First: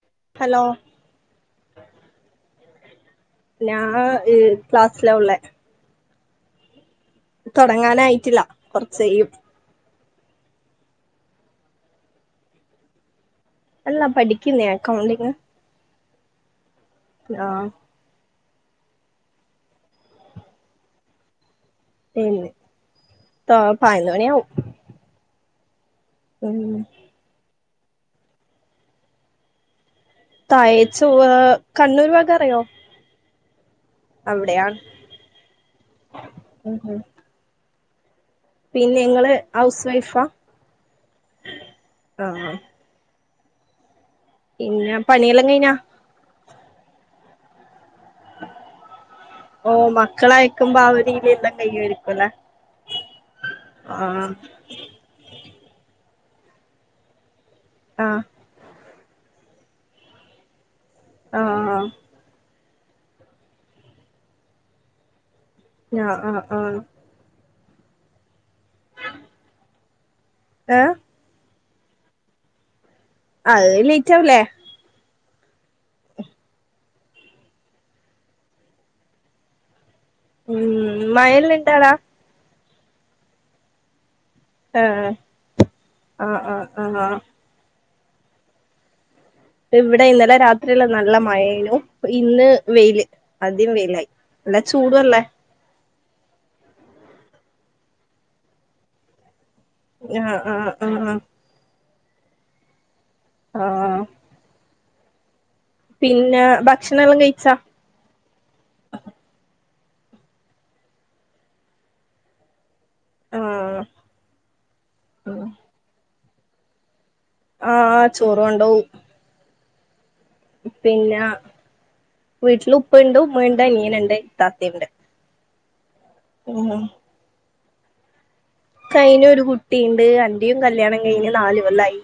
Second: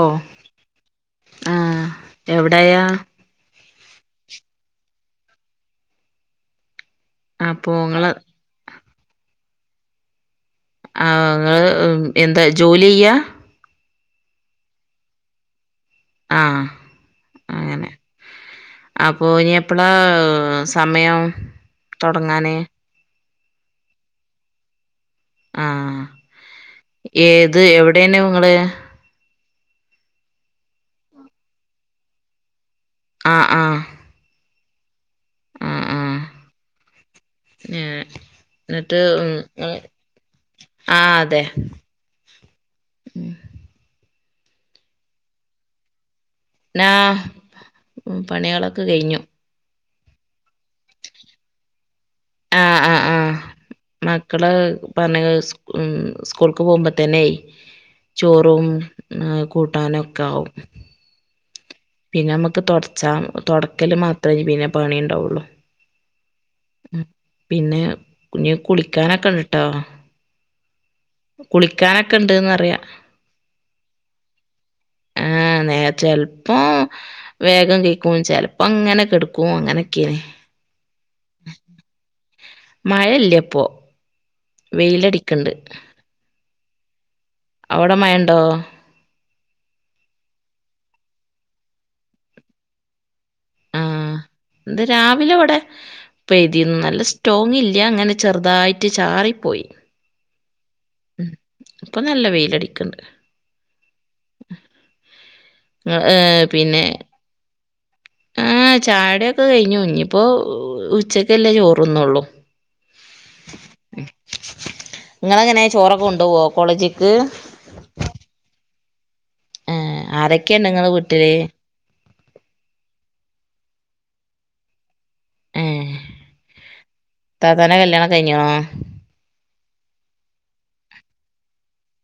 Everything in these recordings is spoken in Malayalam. ഓ ഹലോ ആാ എവടായാ ആാ ഞാ ക്ലാസ്സിലാ ഒള്ളെ അപ്പൊ ഇങ്ങള് തുടങ്ങാനായിട്ടില്ല കുറച്ച്യും ആ നിങ്ങ എന്താ ജോലി ചെയെയ്യാ അല്ല പഠിക്കുന്നേ അക്കൗണ്ടിങ് ആഹ ആഹ് അപ്പൊ ഇനി എപ്പളാ സമയം തുടങ്ങാനേ ത പൈന്നൊണി ആഉം ആഹ് ഉം ഇത് എവിടെനു ങ്ങള് തായച്ചുഏ കണ്ണൂർ ഭാഗം അറിയോ ആഹ് ആഹ് എവിടെയ ആഹ് ആഹ് ഉം ഏഹ് പിന്നെ എന്നിട്ട് ഇങ്ങള് ഹൗസ് വൈഫാ ആഹ് അതെ ആഹ് പിന്നെ പണിയെല്ലാം കയിഞ്ഞാ ആഹ് ഉ പണികളൊക്കെ കഴിഞ്ഞു ക്കള അക്ക്പോ അവധയിയില എല്ലാം കൈരിക്കും ആഹ് ആഹ് ആഹ് ആഹ് മക്കള പറഞ്ഞ സ്കൂൾക്ക്പൊമ്പ തന്നെ ആഹ് ചോറും കൂട്ടാനൊക്കെ ആകും ആഹ് ആഹ് പിന്നെ നമ്മക്ക് ച തൊടക്കൽ മാത്രേയ് പിന്നെ പണി ഇണ്ടാവൊള്ളു ഞാ ആഹ് ആഹ് പിന്നെ ഇഞ്ഞി കുളിക്കാനൊക്കെ ഇണ്ട്ട്ടോ ഏഹ് കുളിക്കാനൊക്കെ ഇണ്ട്ന്നറിയ അത് ലേറ്റാവില്ലേ ആഹ് നേ ചെലപ്പോം വേഗം കെഴ്ക്കും ചെലപ്പങ്ങനെ കെടക്കും അങ്ങനൊക്കേണ് ഉം മയൽ നിട്ടാടാ മഴ ഇല്ലെപ്പോ ആഹ് വെയിലടിക്ക്ണ്ട് ആഹ് ആഹ് ആഹ് അവിടെ മയണ്ടോ ഇവിടെ ഇന്നലെ രാത്രിയില് നല്ല മഴേനു ഇന്ന് വെയില് ആദ്യം വെയിലായി നല്ല ത് ചൂടുവല്ലേ രാവിലെ ഇവടെ പെയ്തീന്നു നല്ല സ്റ്റോങ് ഇല്ല ഇങ്ങനെ ചെറുതായിട്ട് ചാറിപ്പോയി ആഹ് ആഹ് ആഹ് ആഹ് ഇപ്പോ നല്ല വെയിലടിക്കുണ്ട് ആഹ് പിന്നെ ഭക്ഷണ എല്ലാം കഴിച്ചാ ആഹ് ചായ കുടിയൊക്കെ കഴിഞ്ഞു ഇഞ്ഞിയിപ്പോ ഉച്ചക്കല്ലേ ചോറന്നുള്ളൂ ആഹ് [inaudible] ഉം നിങ്ങള എങ്ങനെയെ ചോറൊക്കെ ഉണ്ട് കോണ്ടോവോ കോളേജിക്ക് ആഹ് ആഹ് ചോറ് കൊണ്ടോവും ഏ ആരൊക്കെയുണ്ട് നിങ്ങളെ പിന്നെ വീട്ടില് വീട്ടില് ഉപ്പാണ്ട് ഉമ്മ ഉണ്ട് അനിയനുണ്ട് ഇത്താത്തയുണ്ട് ഇത്താത്തടെ കല്യാണം കഴി കൈയിൽ ഒരു കുട്ടി കുട്ടീണ്ട് അന്റെയും കല്യാണം കഴിഞ്ഞ് നാല്കൊല്ലായി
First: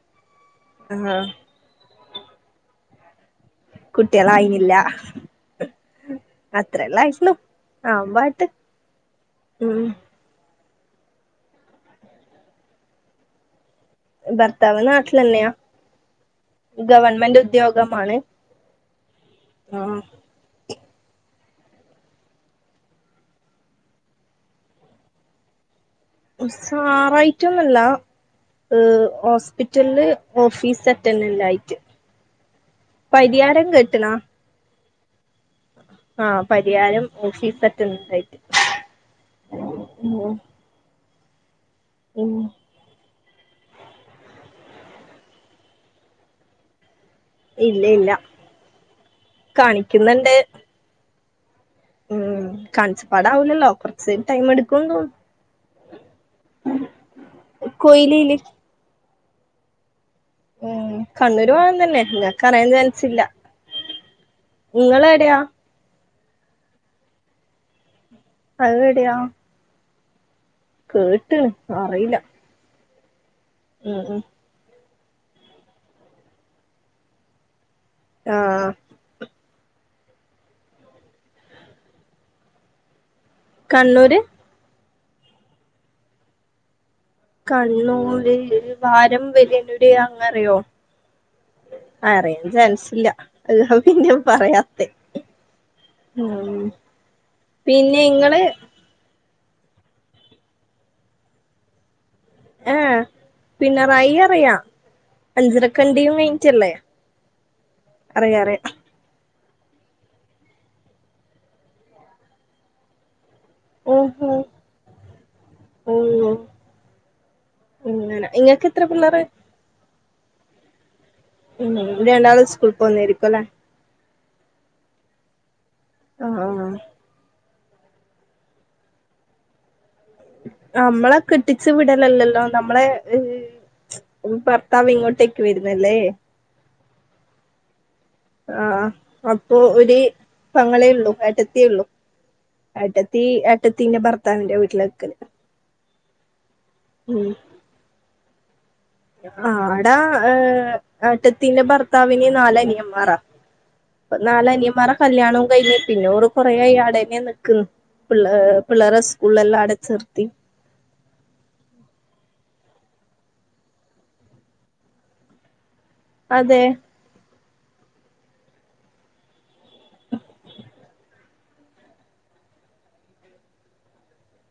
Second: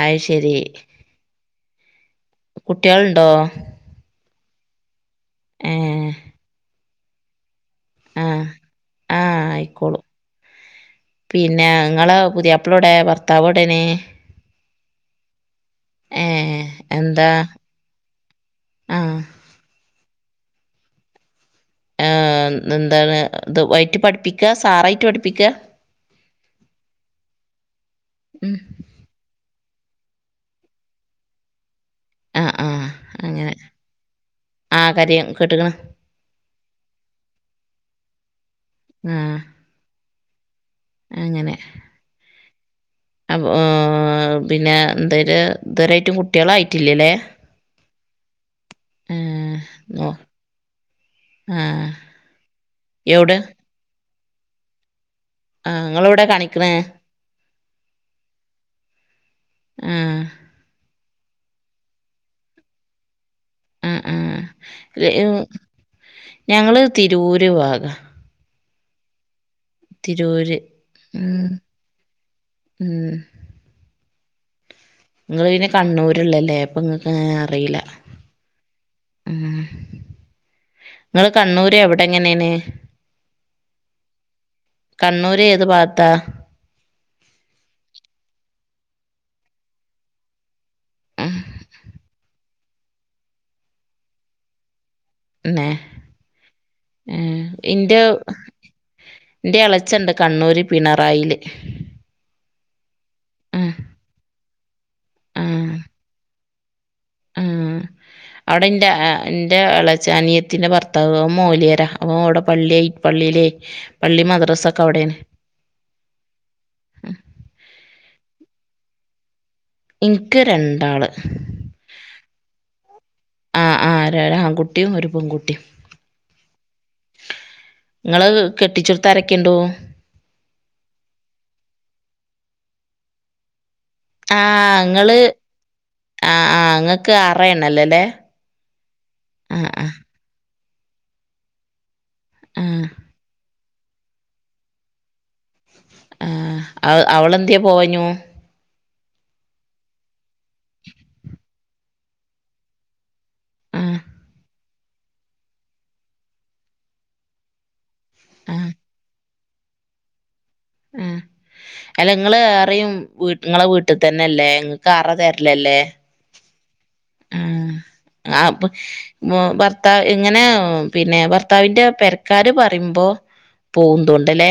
ആയിഷ് ശരി കുട്ടികളുണ്ടോ കുട്ടികളായില്ല ഏ [unintelligible] ഇത്രല്ലേ ആയിട്ടുള്ളൂ ആ വായിട്ട് ആ ഉം ആയിക്കോളും പിന്നെ നിങ്ങള് പുതിയപ്പിളെവിടെ ഭർത്താവ് ഉടനെ ഭർത്താവ് നാട്ടിൽ തന്നെയാ എന്താ ഗവൺമെന്റ് ഉദ്യോഗമാണ് ആ ആഹ് ആഹ് എന്താണ് ഇത് [unintelligible] പഠിപ്പിക്ക സാറായിട്ട് പഠിപ്പിക്ക സാറായിട്ടൊന്നല്ല ഉം ഹോസ്പിറ്റ ഹോസ്പിറ്റലിൽ ഓഫീസ് അറ്റൻഡന്റ് ആയിട്ട് ആ ആ അങ്ങനെ പരിയാരം കേട്ടണാ ആ കാര്യം കെട്ടേക്കണ് ആഹ് പരിയാരം ഓഫീസ് അറ്റൻഡൻ്റയിട്ട് ആഹ് അങ്ങനെ ഉം അ പിന്നെ എന്തായിര് ഇതുവരായിട്ടും കുട്ടികളായിട്ടില്ലല്ലേ ഇല്ല ഇല്ല ആഹ് നോ കാണിക്കുന്നുണ്ട് ആഹ് ഉം കാണിച്ച പ്പാട് എവ്ടെ ആവൂലല്ലോ അപ്പം [unintelligible] ടൈം എടുക്കുന്നു തോന്ന ആഹ് നിങ്ങളവിടെ കാണിക്കണേ കൊയിലേല് ആഹ് ഉം കണ്ണൂര് വേണന് തന്നെ നിനക്ക് അറിയാൻ ചാൻസില്ല ആഹ് ആഹ് [unintelligible] ഞങ്ങള് തിരുവൂര് ഭാഗ അതെവിടെയ തിരൂര് കേട്ട്ണ് ഉം അറിയില്ല ഉം ആ നിങ്ങൾ പിന്നെ കണ്ണൂരുള്ളല്ലേ അപ്പൊ ഇങ്ങക്ക് അറിയില്ല ആഹ് നിങ്ങള് കണ്ണൂര് എവിടെ എങ്ങനെയാണ് കണ്ണൂര് കണ്ണൂര് ഏത് ഭാഗത്താ കണ്ണൂര് [unintelligible] അങ്ങറിയോ ഉം ആ അറിയാം എന്നച്ചാ ഇല്ല അത് ഞാൻ പിന്നെ പറയാ [unintelligible] ന്നെ ഉം ഏഹ് പിന്നെ ഇങ്ങള് എന്റെ ഇളച്ചിണ്ട് കണ്ണൂര് പിണറായില് ആ ആഹ് പിണറായി അറിയാം അഞ്ചരക്കണ്ടിയും കഴിഞ്ഞിട്ടല്ലേ ഉം അറിയാം അറിയാം അവിടെന്റെ ആ എൻ്റെ എളച്ചി അനിയത്തിൻ്റെ ഭർത്താവ് മൊയ്‌ല്യരാ അവ അവിടെ പള്ളി പള്ളിയിലെ പള്ളി ഓഹോ മദ്രാസ ഒക്കെ അവിടെണ് ഓഹ് അങ്ങനെ ഇങ്ങക്ക് എത്ര പിള്ളേര് എനിക്ക് രണ്ടാള് ഉം രണ്ടാള് സ്കൂൾ പോന്നേരിക്കും അല്ലേ ആ ആ ഒരു ആൺകുട്ടിയും ഒരു പെൺകുട്ടിയും ആഹ് നിങ്ങള് കെട്ടിച്ചെടുത്ത് ആരൊക്കെ ഉണ്ട് നമ്മളെ കെട്ടിച്ചു വിടലല്ലല്ലോ നമ്മളെ ആഹ് ഭർത്താവ് ഇങ്ങള് ഇങ്ങോട്ടേക്ക് വരുന്നല്ലേ ആ ഇങ്ങ ക്ക് അറയണ്ണലല്ലേ? ആ അപ്പൊ ഒര് പെങ്ങളേ ഉള്ളു ഏട്ടത്യേ ഉള്ളു. ആ എട്ടത്തി എ ട്ടത്തീന്റെ ഭർത്താവിന്റെ വീട്ടിലാ നിക്കനെ. ആ ആ അവളെന്ത്യേ പോകാഞ്ഞു. ആ എടാ ഏ ഏട്ടത്തീന്റെ ഭർത്താവിന് നാലനിയന്മാറാ. ആ പ്പ നാലനിയ വേറെ കല്യാണോം കഴിഞ്ഞ് പിന്നെ ഓള് കൊറേ ആ ആടെന്ന്യാ നിൽക്കുന്നു. പിള്ള ആ പിള്ളാരെ ഉള്ളെല്ലാം അടച്ചിർത്തി. ആ അല്ലങ്ങള് അത്രയും വീട് നിങ്ങളെ വീട്ടിൽ തന്നെല്ലേ നിങ്ങക്ക് അറ തരലല്ലേ? അതെ. ഉ ആപ്പ ഭർത്താവ് ഇങ്ങനെ പിന്നെ ഭർത്താവിന്റെ പെരക്കാര് പറയുമ്പോ പോകുന്തോണ്ടല്ലേ?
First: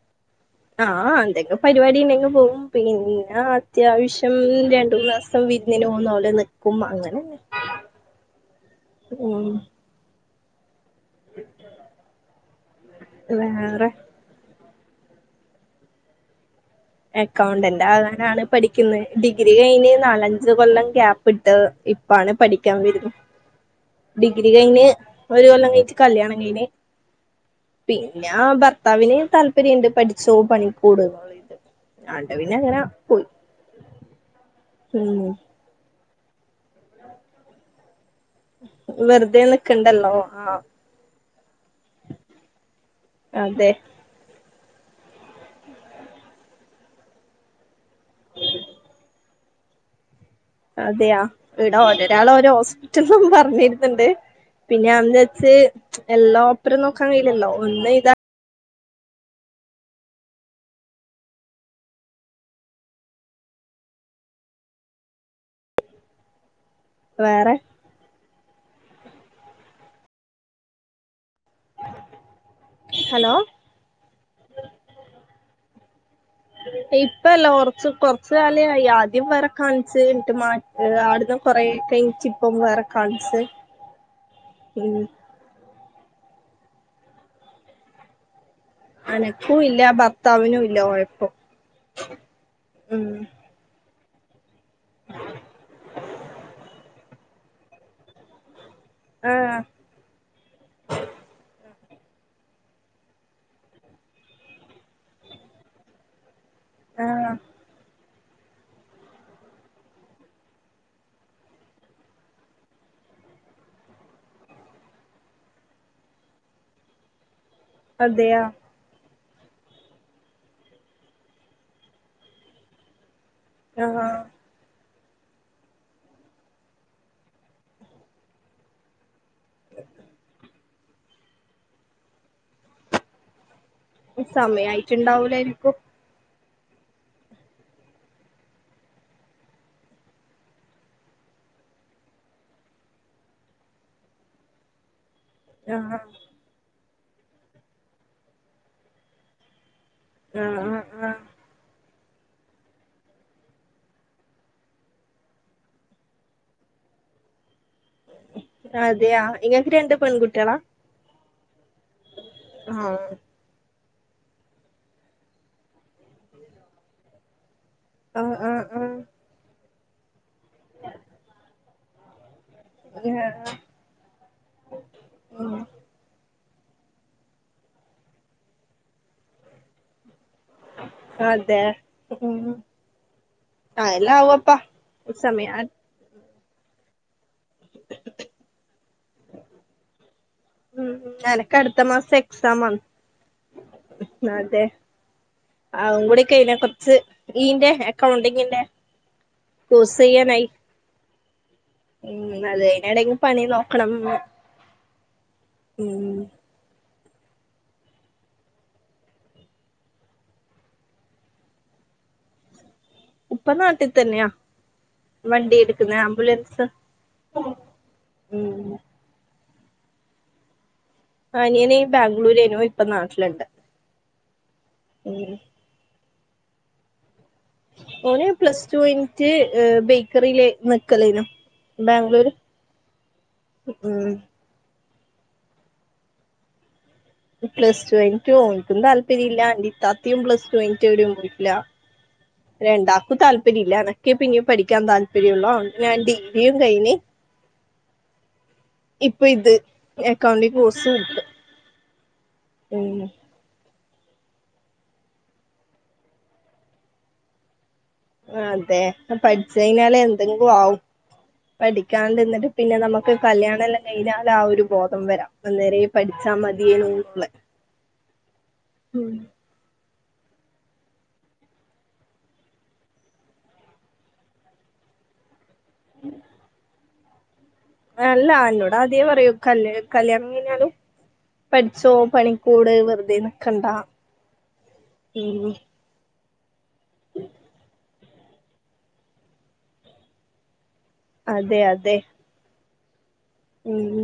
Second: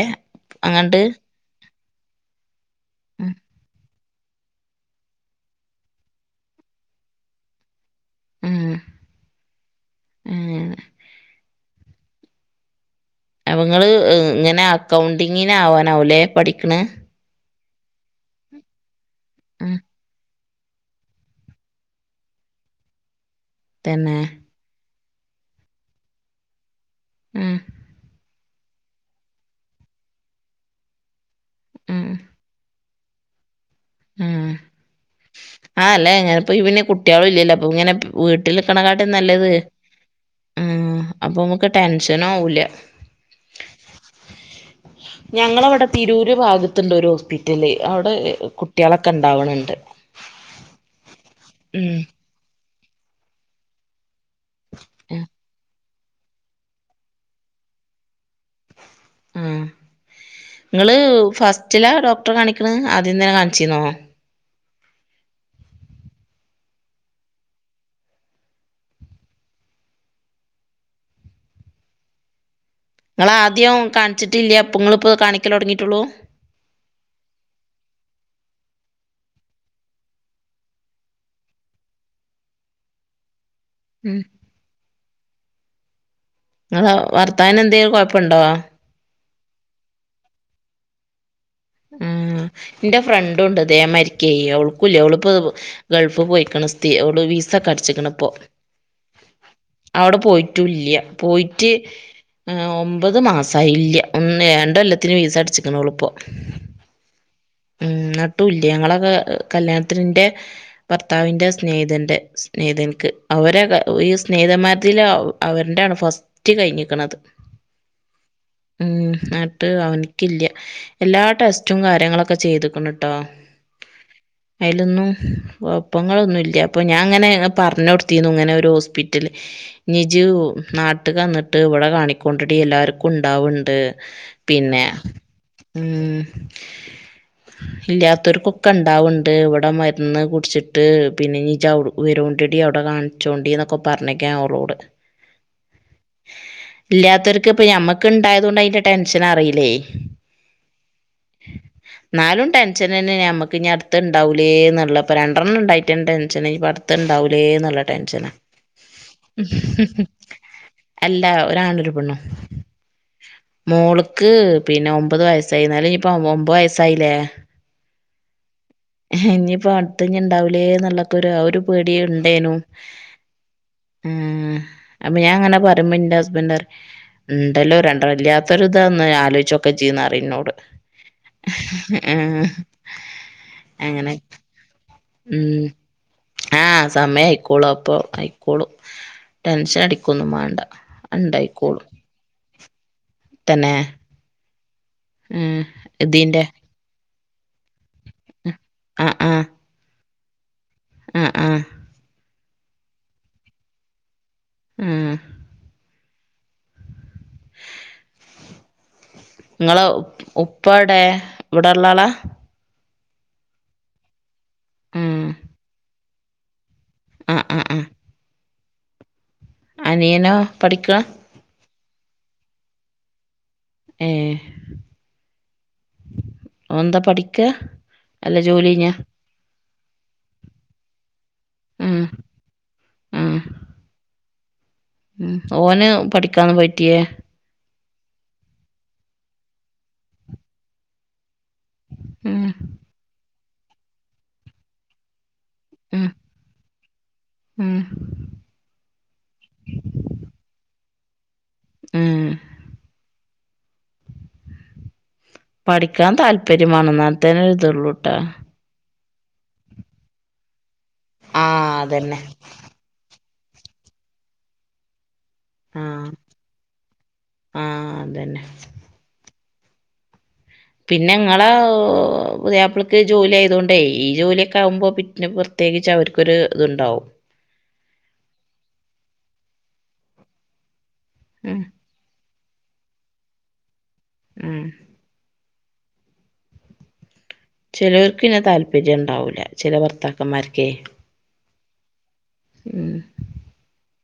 ആ ആ എന്തേക്ക പരിപാടി ഉണ്ടെങ്കി പോകും. ഉം പിന്ന അത്യാവശ്യം രണ്ടൂന്ന് ദേസം വിരുന്നിന് പോകുന്നവിടെ നിക്കും അങ്ങനെ. ഉം ഉം അങ്ങനെ [unintelligible] അവങ്ങള് വേറെ ഇ ഇങ്ങനാ അക്കൗണ്ടിങ്ങിന് ആവാനാവ്വല്ലേ പഠിക്ക അക്കൗണ്ടന്റ്. അതാകാനാണ് പഠിക്കുന്നേ. ഡിഗ്രി ഉം കഴിഞ്ഞ് നാലഞ്ച് ഞ്ച് കൊല്ലം ഗ്യാപ്പ് ഇട്ട് ഇപ്പാണ് പഠിക്കാൻ വെരുന്ന. തന്നെ ഡിഗ്രി കഴിഞ്ഞ് ഒരു കൊല്ലം കയിച് കല്യാണംകീഞ്ഞ് ഉം പിന്നെ ആ ഭർത്താവിന് താല്പര്യംണ്ട് പഠിച്ചോ പണിക്കൂട് ഉം ന്ന്‌ ആണ്ട് പിന്നങ്ങന. പോയി ഉം ഉം ആ അല്ലെ ഇങ്ങനെപ്പ പിന്നെ കുട്ടികളും ഇല്ലല്ലോ അപ്പൊ ഇങ്ങനെ വീട്ടിൽക്കണക്കാട്ടും വെറുതെ നല്ലത് നിക്കണ്ടല്ലോ ആഹ് ഉ അപ്പം ടെൻഷന ആവില്ല അതെ ഞങ്ങളവിടെ തിരൂര് ഭാഗത്തുണ്ട് ഒരു ഹോസ്പിറ്റല് അവിടെ കുട്ടികളൊക്കെൺ ണ്ടാവണണ്ട് അതെയാ ഇടാഒര് ഒരാളെ ഒരോസ് റ്റൊന്നും പറഞ്ഞിരുന്നുണ്ട് പിന്നെ അന്ന് വച്ച് എല്ലാം പ്പരം നോക്കാൻ കയില്ലല്ലോ ഒന്നെയ് താ ആ ങ്ങള് ഫസ്റ്റില ഡോക്ടറെ കാണിക്ണ് ആദ്യന്നെ കാണിച്ചിന്നോ വേറെ നിങ്ങള ഹലോ ആദ്യം കാണിച്ചിട്ടില്ല പ്പൊ ങ്ങളി പ്പോ കാണിക്കലൊട്ങ്ങിയിട്ടോള്ളൂ ഇപ്പല്ല കൊറച്ച് [unintelligible] ആദ്യം ബടെ കാണിച് ന്നിട്ട് മാ അട്ന്ന് കൊറേ കഴിച് ഇപ്പം വേറെ കാണിച് ഉം ഉം [unintelligible] വർത്താവിനന്തെകൊഴപ്പണ്ടോ അനക്കും ഇല്ല ഭർത്താവിനും ഇല്ല കുഴപ്പം ഉം ന്റെ ഫ്രണ്ടുണ്ട്ദേമാരി കേയോൾക്കൂല്ല അവളിപ്പോ ഗൾഫ് പോയിക്കണ് സ്തി അവള് വിസക്കെ അടിചാക്ണ ഇപ്പൊ ആഹ് അവിടെ പോയിട്ടുംല്ല പോയിട്ട് ആ ഒമ്പത് മാസയില്ല ഉം ന്നെ രണ്ടൊല്ലത്തിന് ഫീസടിച്ചിക്ണ് ഓളിപ്പൊ ആഹ് നട്ടു ഇല്യ ഞങ്ങളത് കല്യാണത്തിന്റെ ഭർത്താവിന്റ സ്നേഹിതന്റെ സ്നേഹതനിക്ക് അവരെ ഈ സ്നേഹതന്മാര്തിൽ അവു അവന്റാണ് ഫസ്റ്റ് കഴിഞ്ഞിക്കത് അതെയാ എന്നട്ട് അവനിക്കില്ല എല്ലാ ടെസ്റ്റും കാര്യങ്ങളൊക് ക്കെ ചെയ്തുക്ണ് ട്ടോ യ ഹ ത് ന്നും കുഴപ്പങ്ങളൊന്നുല്ല പം ഞാൻ അങ്ങനെ പർഞൊടുത്തിന്നു ഇങ്ങനെ ഒരു ഹോസ്പിറ്റല് നിജു നാട്ട് ക്കെന്നിട്ട് ഇവിടെ കാണിക്കൊണ്ടിടി എല്ലാർക്കും ഉണ്ടാവ ണ്ട് പിന്നെ സമയായിട്ടുണ്ടാവൂലായിരിക്കും ഉം ത് ല്ലാത്തൊരുകൊക്കെ ഇണ്ടാവുണ്ട് ഇവിടെ മരുന്ന് കുടിച്ചിട്ട് പിന്നെ നിജ്ജ് വരോണ്ടടി അവിടെ കാണിച്ചോണ്ടിന്നൊക്കെ പറഞ്ഞേക്കാ ഓളോട് യമ്മം ഇല്ലാത്തവർക്ക് ഇപ്പ ഞമ്മക്ക് ഇണ്ടായതോണ്ട് അയിന്റെ ടെൻഷൻ അറിയില്ലേ ആഹ് ഹ ഹ നാലും ടെൻഷനന്നെ നമുക്ക് ഞ്ഞി അടുത്തഹ് ണ്ടാവുല്ലേന്നുള്ള പ്പ രണ്ടെണ്ണം ണ്ടായിട്ടന്നെ ടെൻഷന് ഇപ്പ അടുത്തുണ്ടാവുല്ലേന്നർ അതെയാ ഇങ്ങക്ക് രണ്ട് പെൺകുട്ടിളാ രാ ഒരാണ് പെണ്ണ് മോള്ക്ക് പിന്നെ ഒമ്പത് വയസായി ന്നാലും ഇപ്പ ഒമ്പത് വയ സൈലേ ആഹ് ആഹ് ആഹ് ഇനിപ്പ മുത്തങ്ങ ഉണ്ടാവില്ലേ എന്നുള്ളൊക്ക ഒരു ആ ഒരു പേടി ഉണ്ടേനും ഉ അപ്പൊ ഞാൻ അങ്ങനെ ഉം പറയുമ്പോ എന്റെ ഹസ്ബൻഡ ആ ഉണ്ടല്ലോ രണ്ടരല്ലാത്തൊരു ഇതാന്ന് ആലോചിച്ചൊക്കെ ചെയ്യുന്ന അറിോട്ട ആ അതെ ആല്ല അങ്ങനെ ആവപ്പാ സമയ ഉം ആഹ് സമയം ആയിക്കോളൂ അപ്പൊ ആയിക്കോളൂ ടെൻഷൻ അട ഉ അനക്ക് അടുത്ത മാസം എക്സാം ആ തന്നെ അതെ ഉം അവൻകൂടെ ഇതിന്റെ കൈയില കൊറച്ച് ഇന്റെ കൗണ്ടിങ്ങ ചെയ്യ നായി ആഹ ആഹ ഉം അതെനി എടങ്കും പണി നോക്കണം ആഹ ഉം നിങ്ങള് ഉ ഉപ്പടെ ഇവിടെള്ള ആളാ ഉപ്പ നാട്ടിൽ തന്നെയാ വണ്ടി എടുക്കുന്ന ബലസ് ആഹ ആഹ ആഹ അനിയനോ പഠിക്ക ആനിയന ഈ ബാംഗ്ലൂരേനോ ഇപ്പൊ നാട്ടിലുണ്ട് ഏ ഉം വന്ത പഠ ഓന് പ്ലസ് ടു പോയിന്റ്റ് ബേക്കറിൽെ നിക്കലേന ഉം ബാംഗ്ലൂര് ഉ ഉ ഓന് പഠിക്കാന്ന് പോയിറ്റിയേ പ്ലസ് ടു പോയിന്റ് ഓനിക്കും താല്പര്യ ഇല്ലാ ഇത്താത്തിം പ്ലസ് ടുയിന് എവിടെ ഉം രണ്ടാക്കും താല്പര്യം തല്ല അനക്കെ പിന്നെ പഠിക്കാൻ താല്പര്യമുള്ളോ ഞാൻ ഉം ഡിപിയും കൈനി ഉം ഇപ്പൊ ഇത് അക്കൗണ്ടി കോഴ സൂട്ട് ഉം ഉം പഠിക്കാൻ താല്പര്യമാണംന്ന തന്നെ ഇുതള്ളൂ ആ അതെ പഠിച്ചനാലേ എന്തെങ്കും ആവും ആഹ് അതന്നെ പഠിക്കാണ്ടന്നിട്ട് പിന്നെ നമക്ക് കല്യാണ ല്ല കഴിഞ്ഞാല ആ ഒരു ബോധം വര അന്നേര ആഹ് പഠിച്ചാ മതിയേനു ന്ന് ആഹ് അതന്നെ പിന്നെ ങ്ങളെ പുതിയപ്പിൾക്ക് ജോലി ആയതൊണ്ടേ ഈ ജോലിയൊക്കെ ആകുമ്പോ പിന്നെ പ്രത്യേകിച് അവർക്കൊരു ഇത് ണ്ടാവും അല്ല ന്നോട ആദ്യേ പറയൂ കല് കല്യാണം കഴിഞ്ഞാലും ഉം പഠിച്ചോ പണിക്ക കൂടെ വെറുതെനി കണ്ടാ ഉം ഉം ചിലവർക്കിന്നെ താല്പര്യഉണ്ടാവൂില്ല ചില ഭർത്താക്കന്മാർക്കേ അതെ അതെ ഉം ഉം